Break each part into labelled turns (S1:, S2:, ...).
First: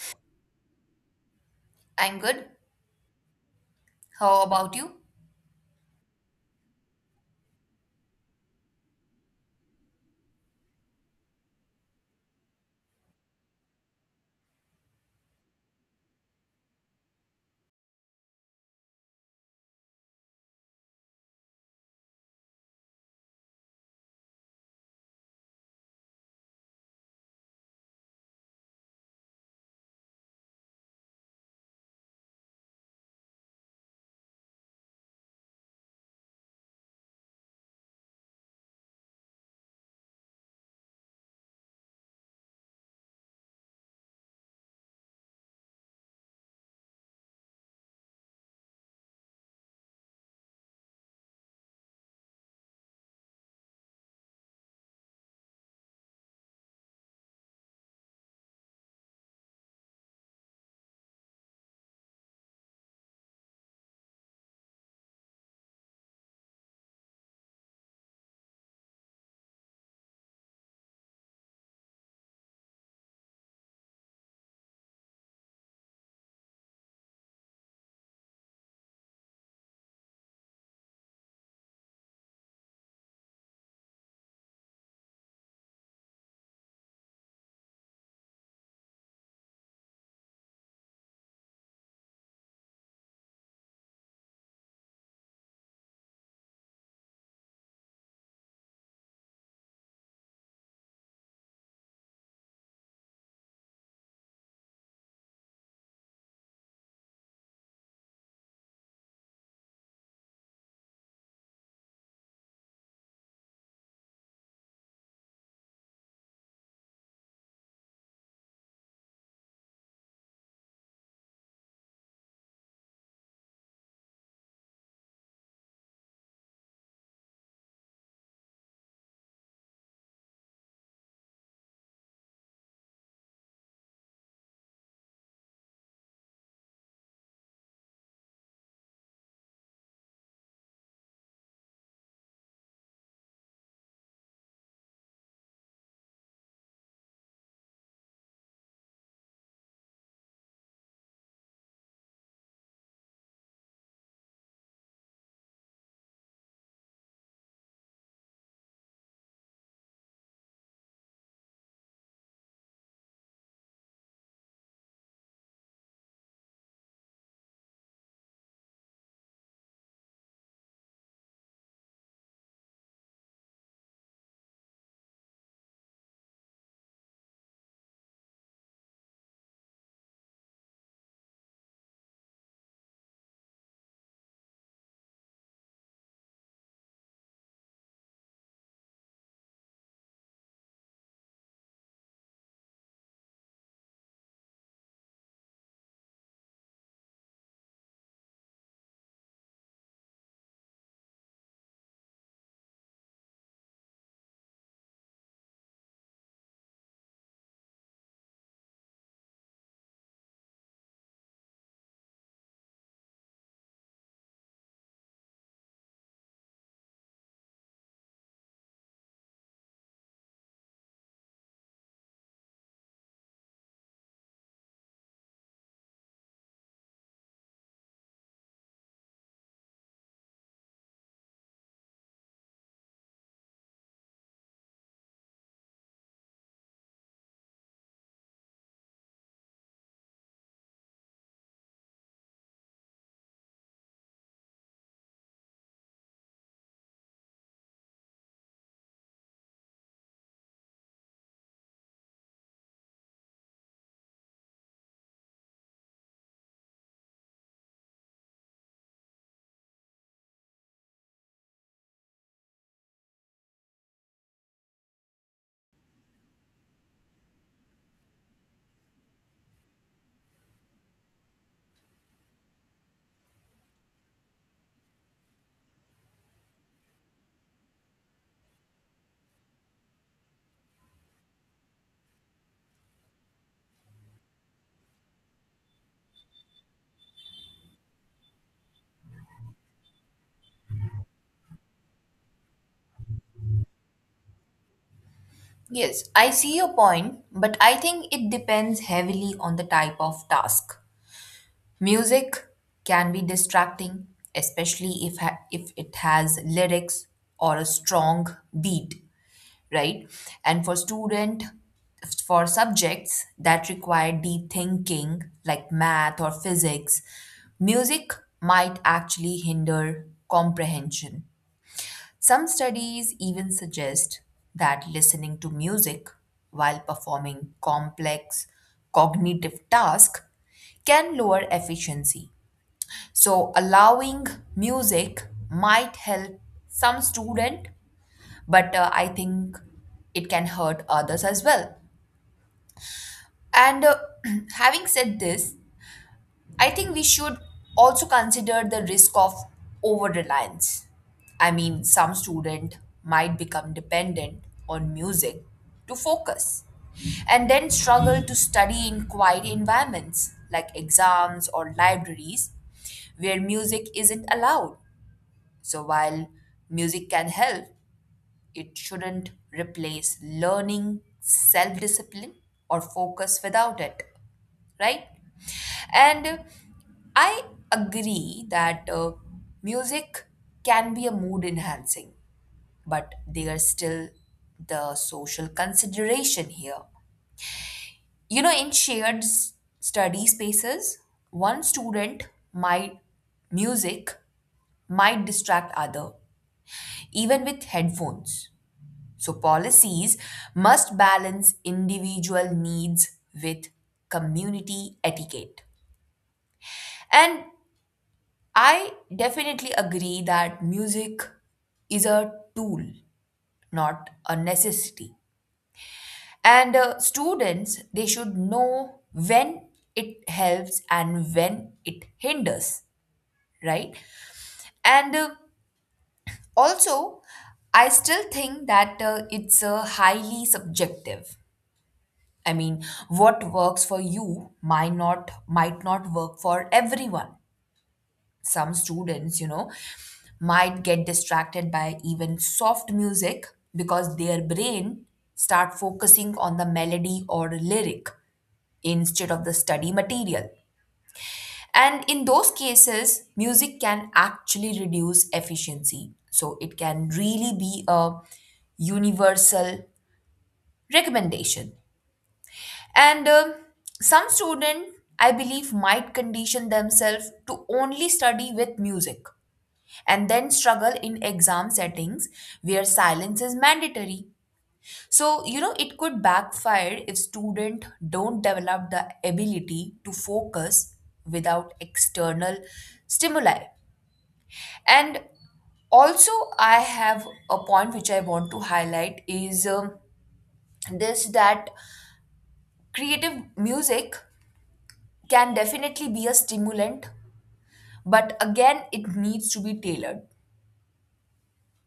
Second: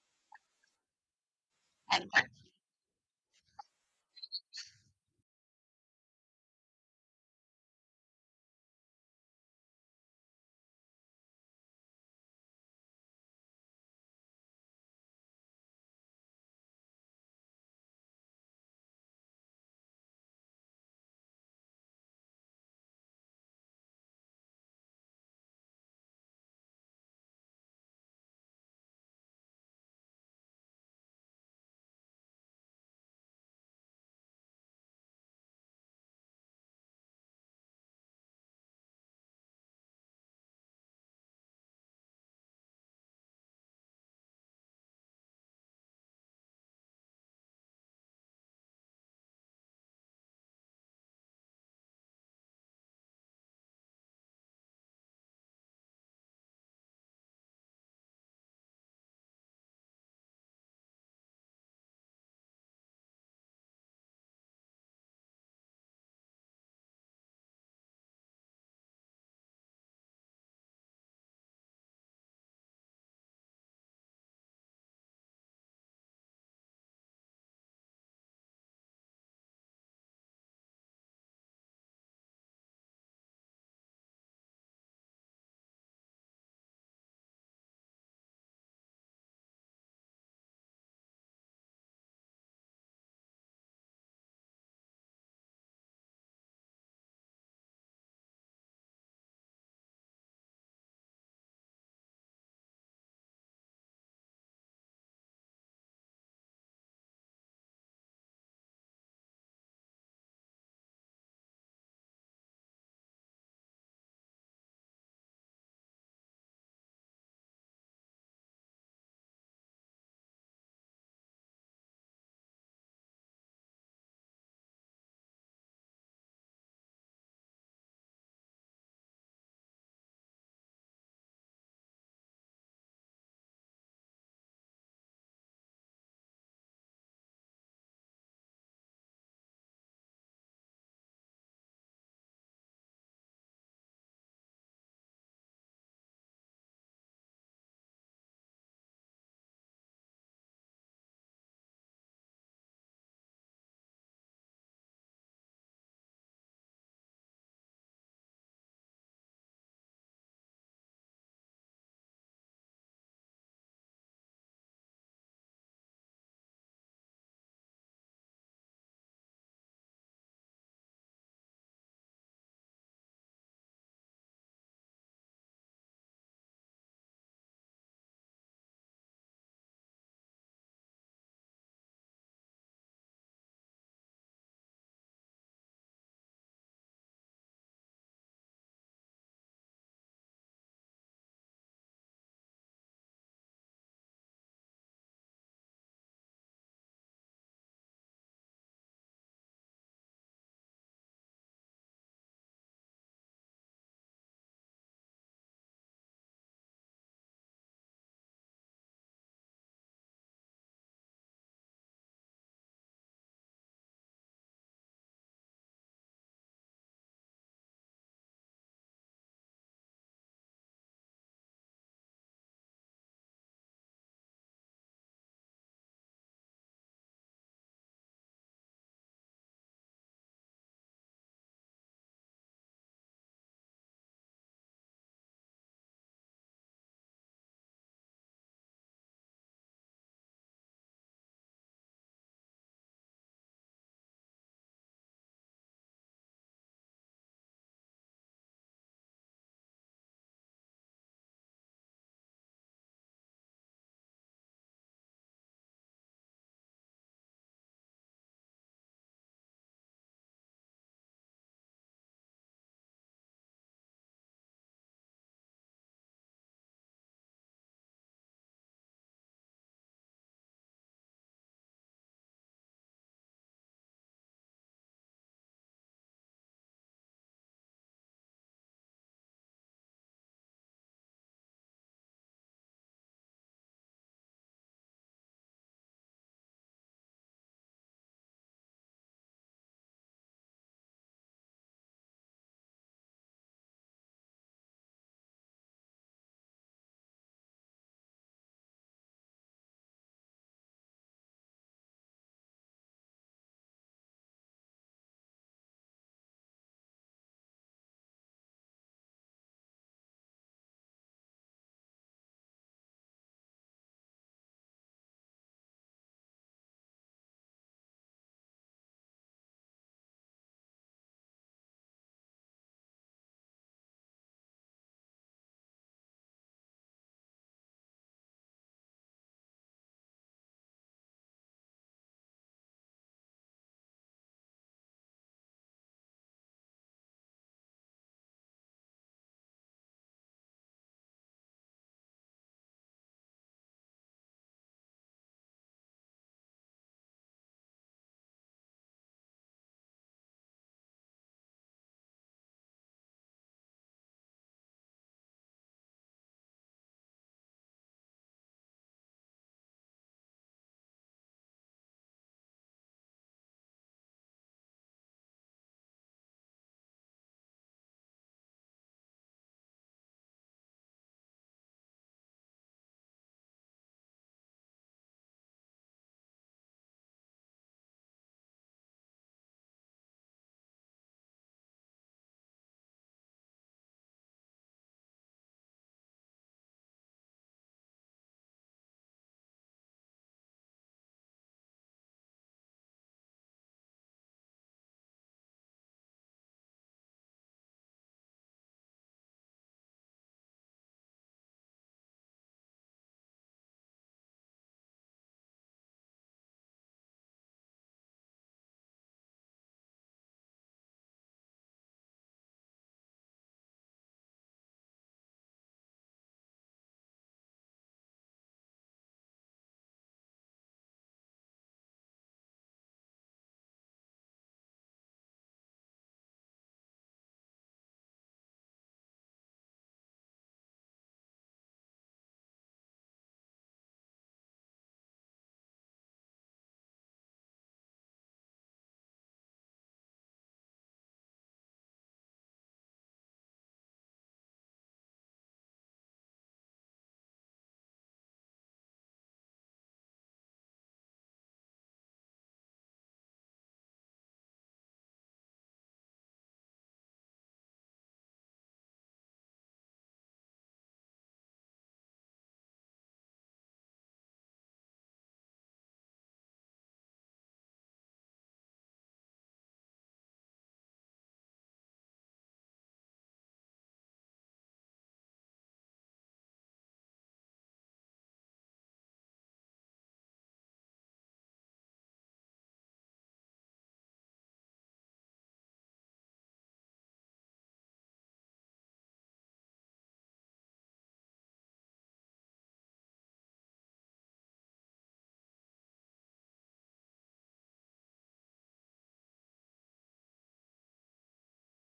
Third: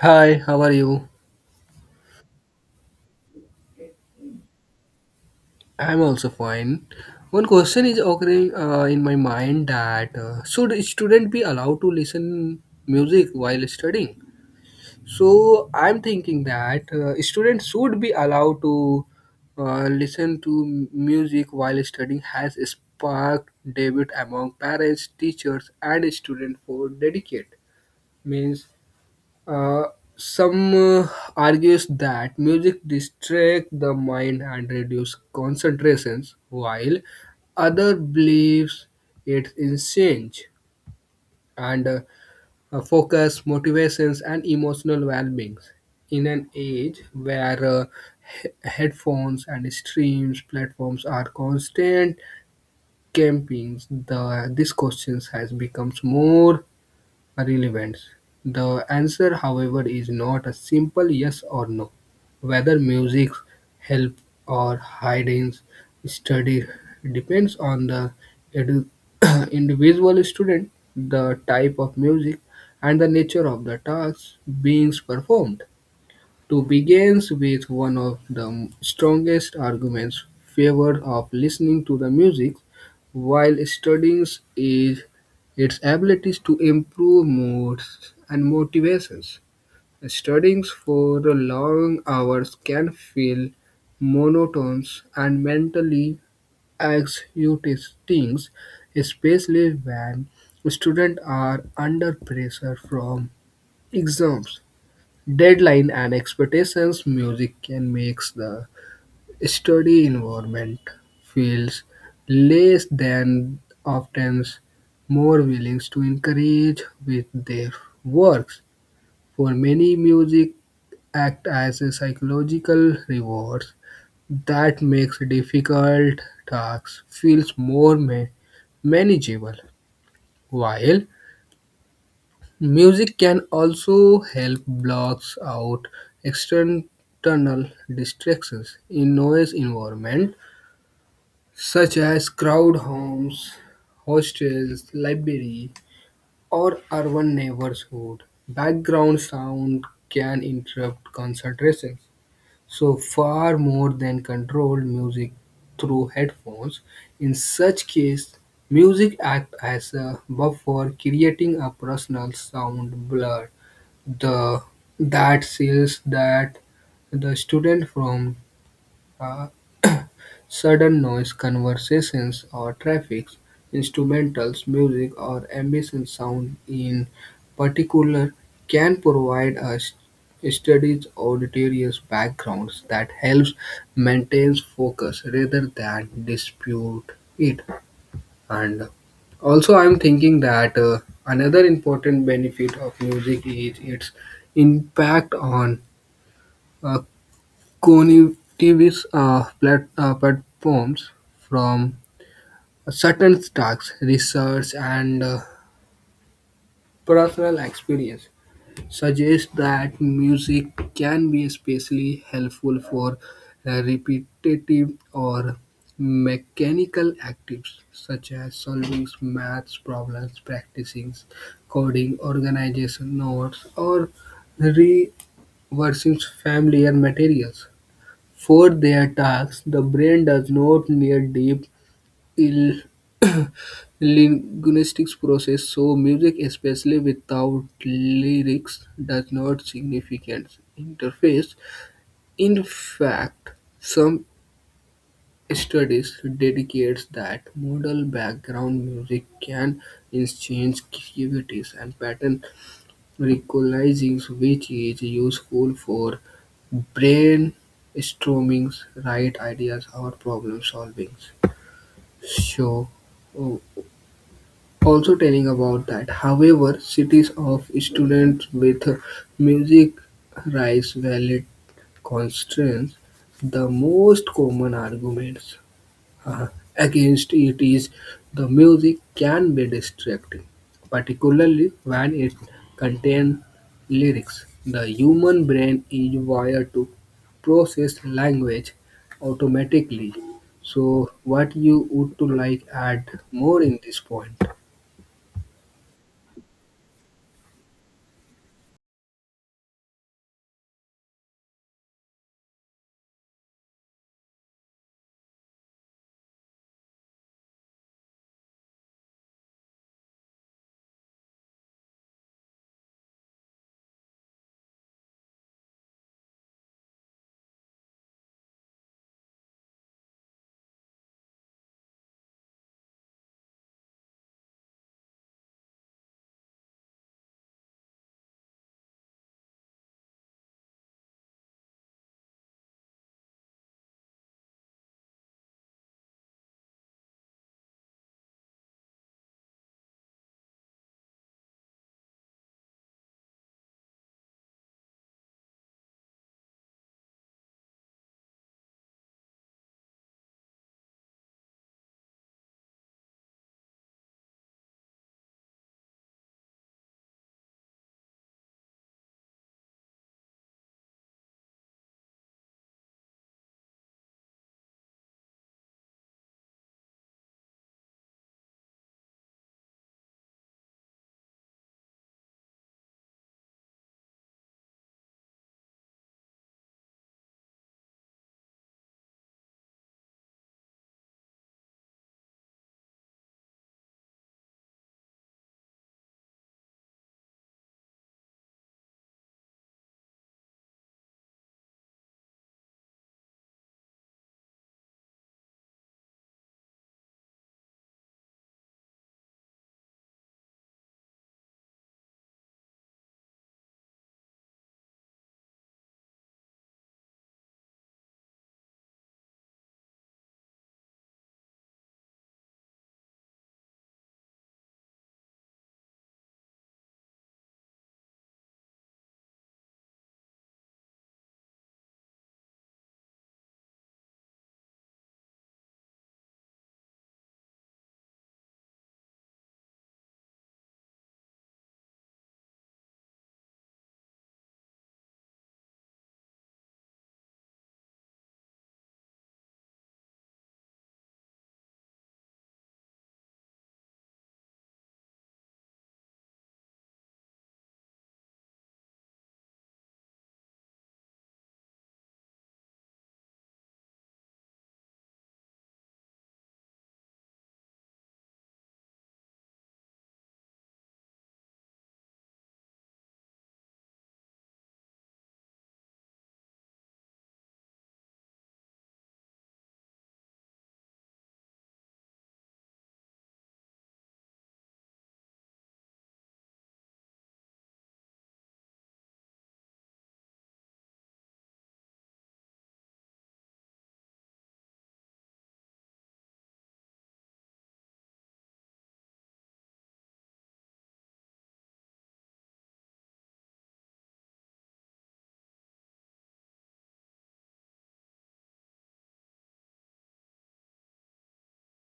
S1: Hi, how are you?
S2: I'm good. How about you?
S1: I'm also fine. One question is occurring in my mind that should a student be allowed to listen music while studying? So I'm thinking that students should be allowed to listen to music while studying has sparked debate among parents, teachers, and students for dedicate means. Uh, some argues that music distracts the mind and reduces concentrations, while other believes it in change and focus, motivations, and emotional well-beings. In an age where headphones and streams platforms are constant campings, the this question has becomes more relevance. The answer, however, is not a simple yes or no. Whether music helps or hidings study depends on the edu- individual student, the type of music, and the nature of the tasks being performed to begins with one of the strongest arguments favored of listening to the music while studying is its abilities to improve moods and motivations. Studying for long hours can feel monotonous and mentally exhausting, especially when students are under pressure from exams, deadline and expectations. Music can make the study environment feels less than often more willing to encourage with their works. For many, music act as a psychological reward that makes difficult tasks feels more manageable, while music can also help blocks out external distractions in noise environment, such as crowd homes, hostels, library, or urban neighborhood. Background sound can interrupt concentration. So far more than controlled music through headphones. In such case, music acts as a buffer creating a personal sound blur the that says that the student from uh, sudden noise, conversations or traffic, instrumentals, music or ambient sound in particular can provide a study's auditorious backgrounds that helps maintain focus rather than dispute it. And also, I'm thinking that another important benefit of music is its impact on uh, cognitive platforms from certain tasks, research, and personal experience. Suggests that music can be especially helpful for repetitive or mechanical activities such as solving math problems, practicing coding, organization notes, or reversing familiar materials. For their tasks, the brain does not need deep il- linguistics process so music especially without lyrics does not significant interface. In fact, some studies dedicates that modal background music can enhance creativity and pattern recognizing which is useful for brainstorming right ideas or problem solving. So oh, also telling about that, however, cities of students with music rights valid constraints. The most common arguments uh, against it is the music can be distracting, particularly when it contains lyrics. The human brain is wired to process language automatically. So, what you would to like add more in this point? Thank
S2: Yes, I see your point, but I think it depends heavily on the type of task. Music can be distracting, especially if it has lyrics or a strong beat, right? And for subjects that require deep thinking like math or physics, music might actually hinder comprehension. Some studies even suggest that listening to music while performing complex cognitive tasks can lower efficiency. So, allowing music might help some student, but I think it can hurt others as well. And Having said this, I think we should also consider the risk of over reliance. I mean, some student might become dependent on music to focus and then struggle to study in quiet environments like exams or libraries where music isn't allowed. So while music can help, it shouldn't replace learning, self discipline, or focus without it, right? And I agree that music can be a mood enhancing, but there is still the social consideration here. You know, in study spaces, one student might music might distract other, even with headphones. So policies must balance individual needs with community etiquette. And I definitely agree that music is a tool, not a necessity. And students, they should know when it helps and when it hinders, right? And uh, also, I still think that it's highly subjective. I mean, what works for you might not work for everyone. Some students, you know, might get distracted by even soft music because their brain start focusing on the melody or lyric instead of the study material. And in those cases, music can actually reduce efficiency. So it can really be a universal recommendation. And some student, I believe, might condition themselves to only study with music and then struggle in exam settings where silence is mandatory. So, you know, it could backfire if students don't develop the ability to focus without external stimuli. And also, I have a point which I want to highlight is this that creative music can definitely be a stimulant, but again, it needs to be tailored.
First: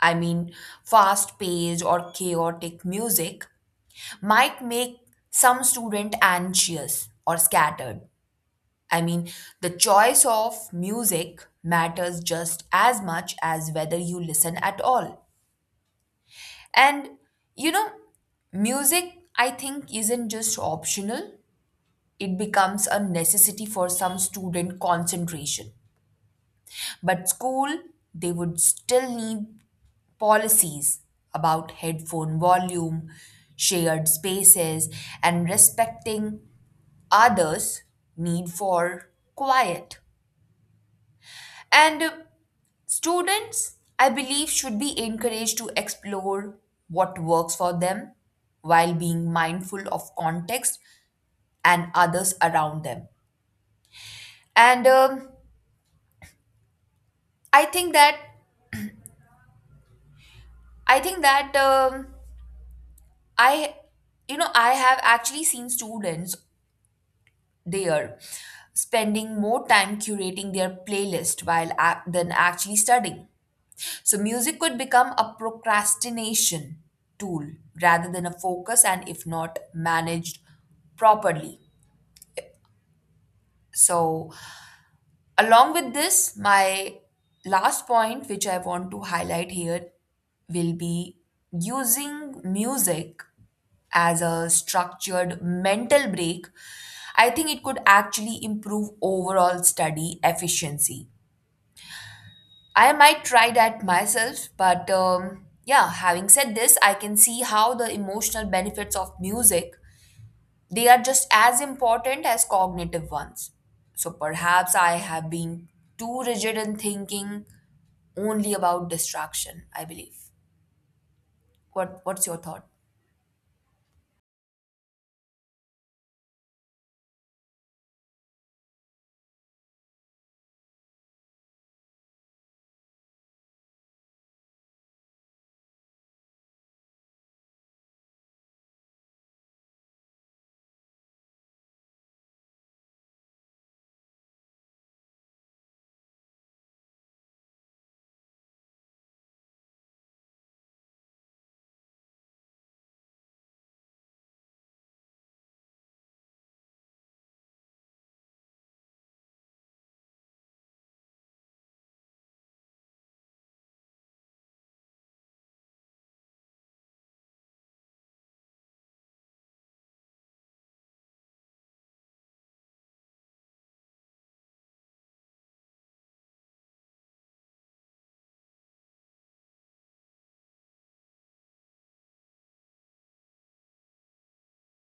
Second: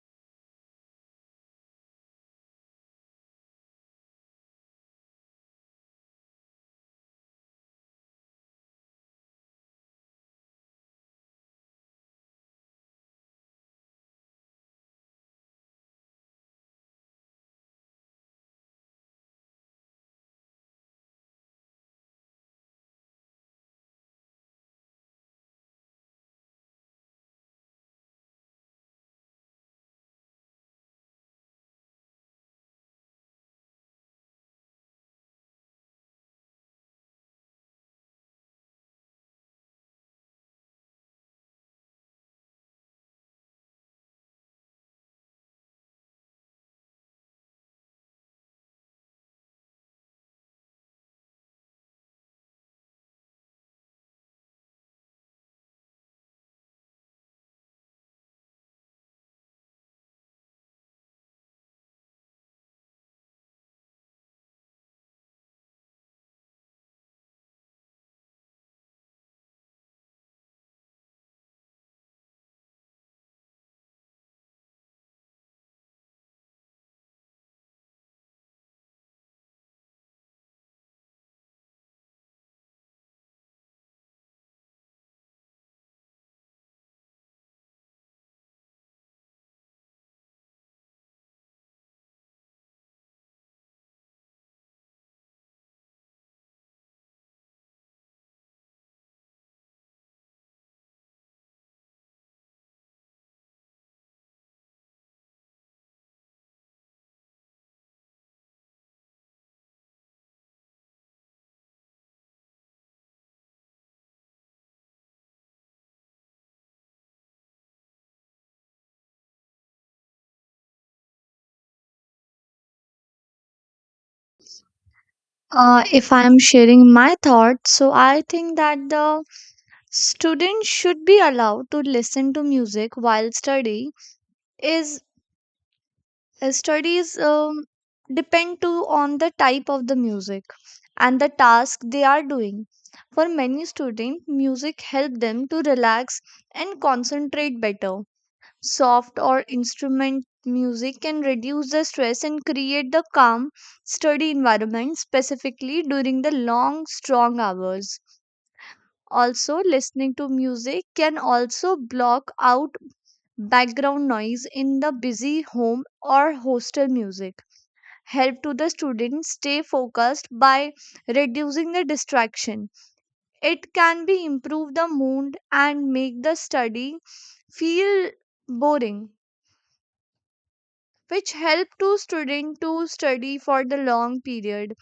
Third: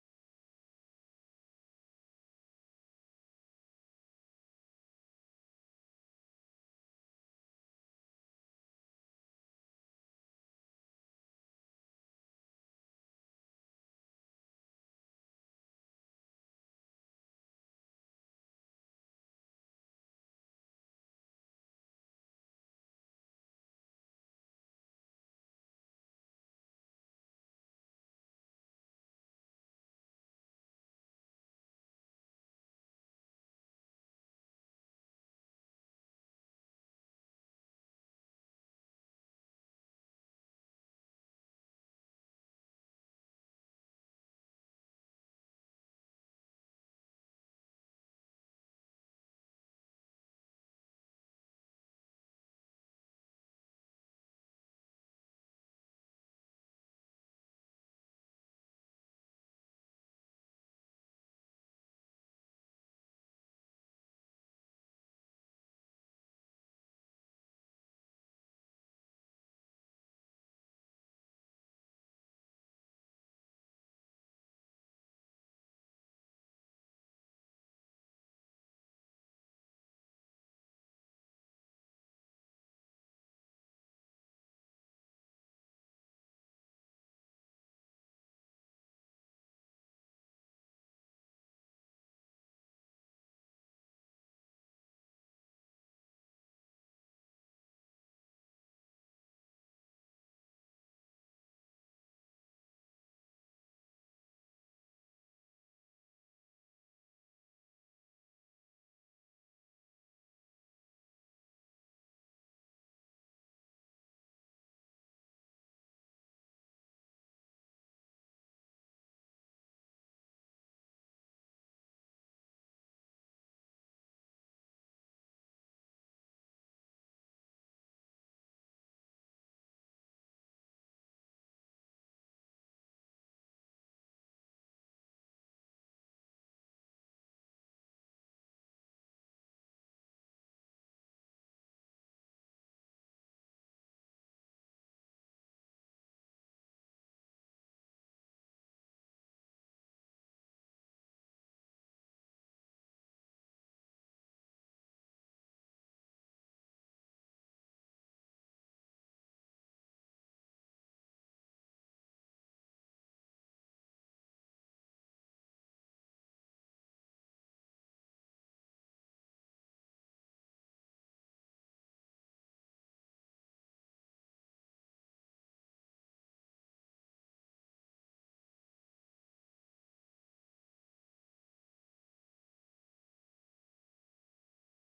S2: I mean, fast paced or chaotic music might make some student anxious or scattered. I mean, the choice of music matters just as much as whether you listen at all. And you know, music I think isn't just optional, it becomes a necessity for some student concentration. But school, they would still need policies about headphone volume, shared spaces, and respecting others' need for quiet. And students, I believe, should be encouraged to explore what works for them while being mindful of context and others around them. And I think that I think that I you know I have actually seen students they are spending more time curating their playlist than actually studying. So music could become a procrastination tool rather than a focus and if not managed properly. So along with this, my last point which I want to highlight here will be using music as a structured mental break, I think it could actually improve overall study efficiency. I might try that myself, but yeah, having said this, I can see how the emotional benefits of music they are just as important as cognitive ones. So perhaps I have been too rigid in thinking only about distraction, I believe. What's your thought?
S3: If I'm sharing my thoughts, so I think that the students should be allowed to listen to music while study is studies depend to on the type of the music and the task they are doing. For many students, music help them to relax and concentrate better. Soft or instrument music can reduce the stress and create the calm study environment specifically during the long strong hours. Also, listening to music can also block out background noise in the busy home or hostel. Music help to the students stay focused by reducing the distraction. It can be improve the mood and make the study feel boring, which help to student to study for the long period.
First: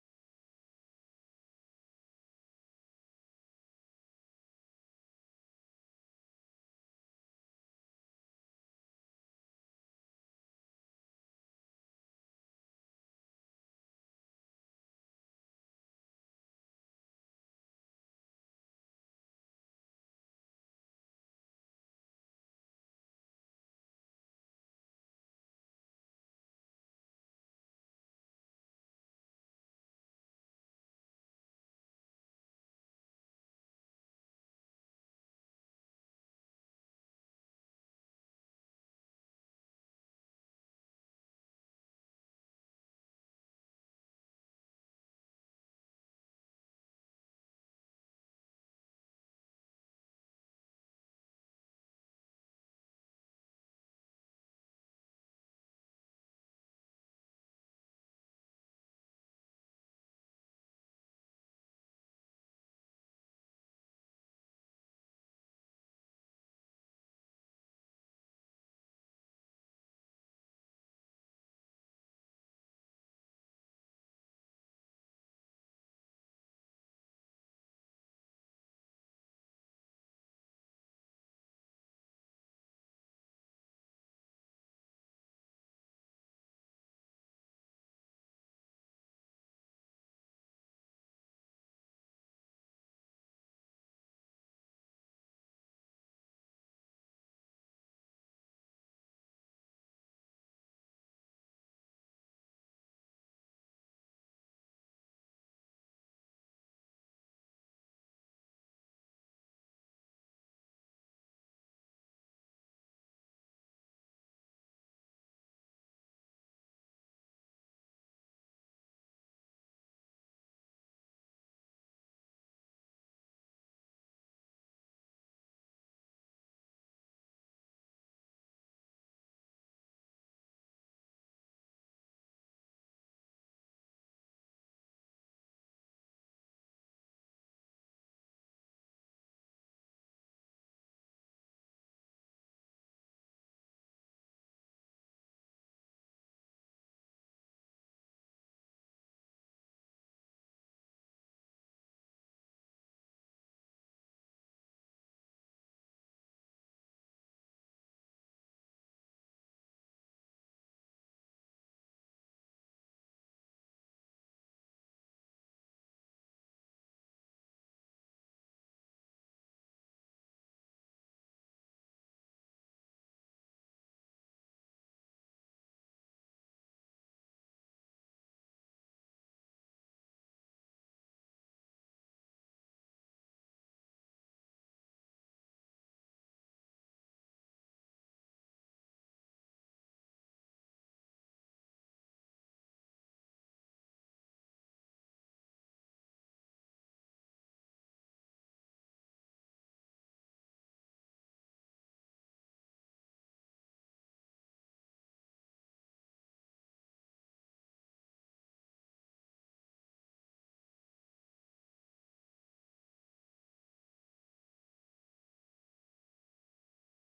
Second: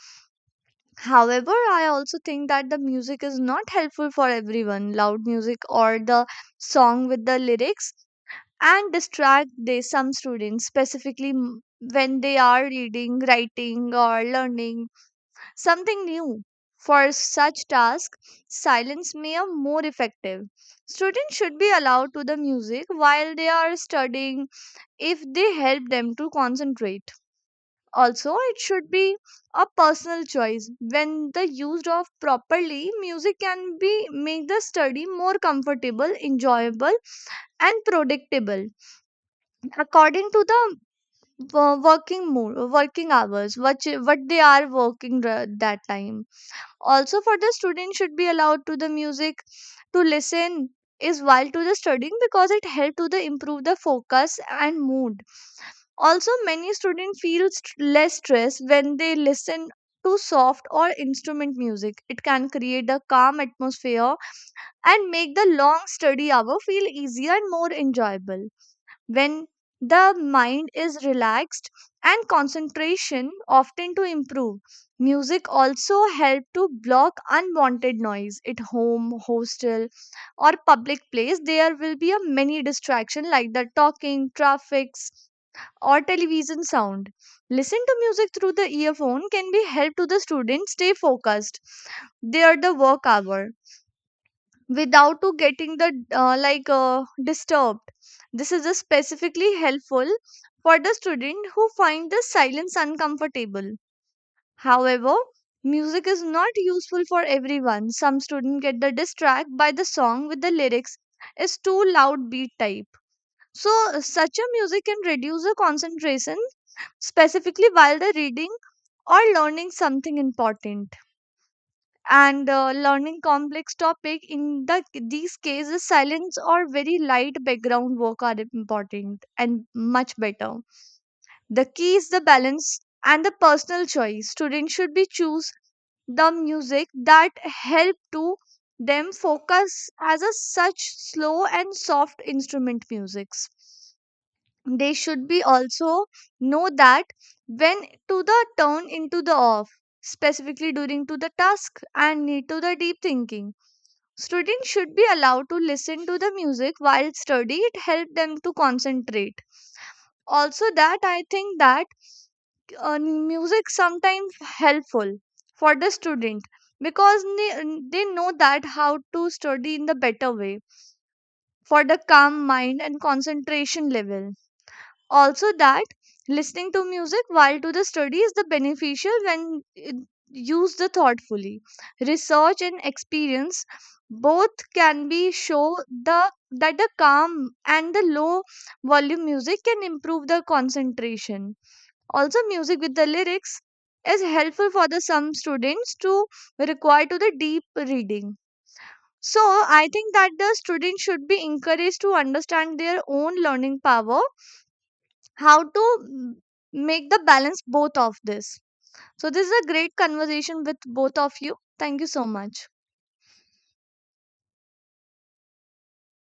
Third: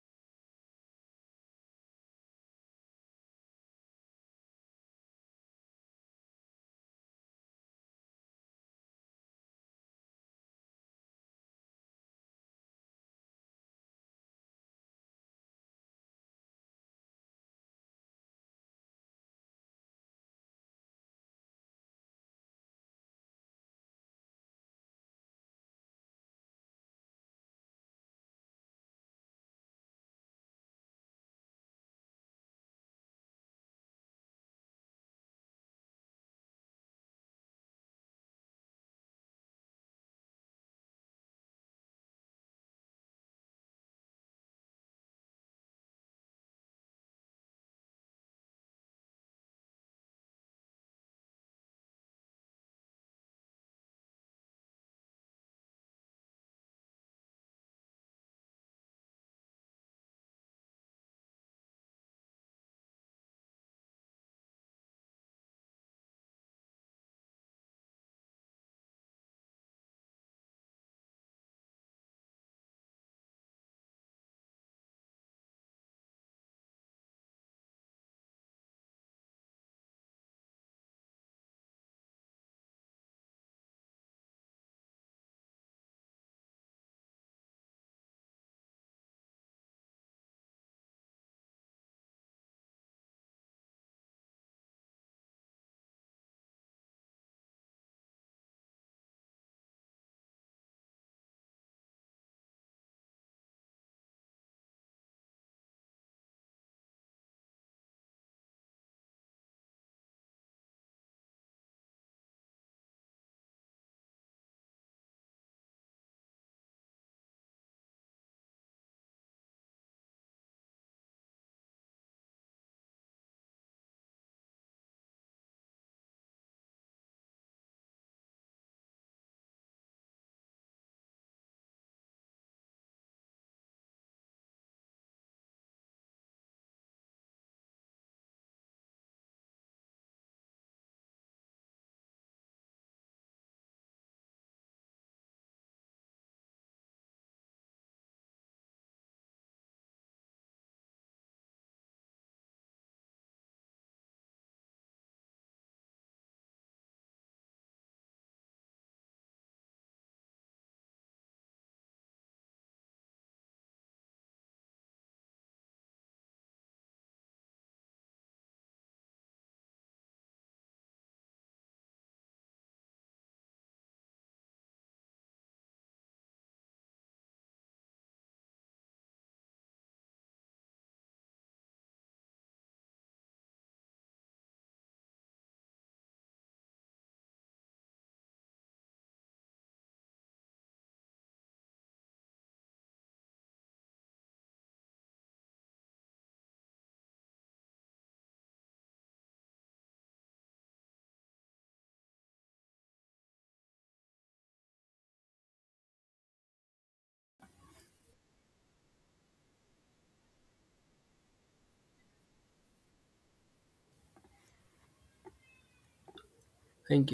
S3: However, I also think that the music is not helpful for everyone. Loud music or the song with the lyrics and distract they some students specifically when they are reading, writing or learning something new. For such task, silence may be more effective. Students should be allowed to the music while they are studying if they help them to concentrate. Also, it should be a personal choice. When the used of properly, music can be make the study more comfortable, enjoyable, and predictable according to the working mood, working hours, what they are working that time. Also, for the student should be allowed to the music to listen is while to the studying because it help to the improve the focus and mood. Also, many students feel less stress when they listen to soft or instrument music. It can create a calm atmosphere and make the long study hour feel easier and more enjoyable. When the mind is relaxed and concentration often to improve. Music also help to block unwanted noise at home, hostel, or public place there will be a many distraction like the talking traffics or television sound. Listen to music through the earphone can be help to the students stay focused they the work hour without to getting the disturbed. This is a specifically helpful for the student who find the silence uncomfortable. However, music is not useful for everyone. Some students get the distract by the song with the lyrics is too loud beat type. So, such a music can reduce the concentration specifically while they're reading or learning something important and learning complex topic in the these cases silence or very light background work are important and much better. The key is the balance and the personal choice. Students should be choose the music that help to them focus as a such slow and soft instrument musics. They should be also know that when to the turn into the off, specifically during to the task and need to the deep thinking. Students should be allowed to listen to the music while study. It help them to concentrate. Also, that I think that music sometimes helpful for the student because they know that how to study in the better way for the calm mind and concentration level. Also that listening to music while to the study is the beneficial when it used the thoughtfully. Research and experience both can be show the that the calm and the low volume music can improve the concentration. Also music with the lyrics is helpful for the some students to require to the deep reading. So I think that the students should be encouraged to understand their own learning power, how to make the balance both of this. So this is a great conversation with both of you, thank you so much.
S1: you.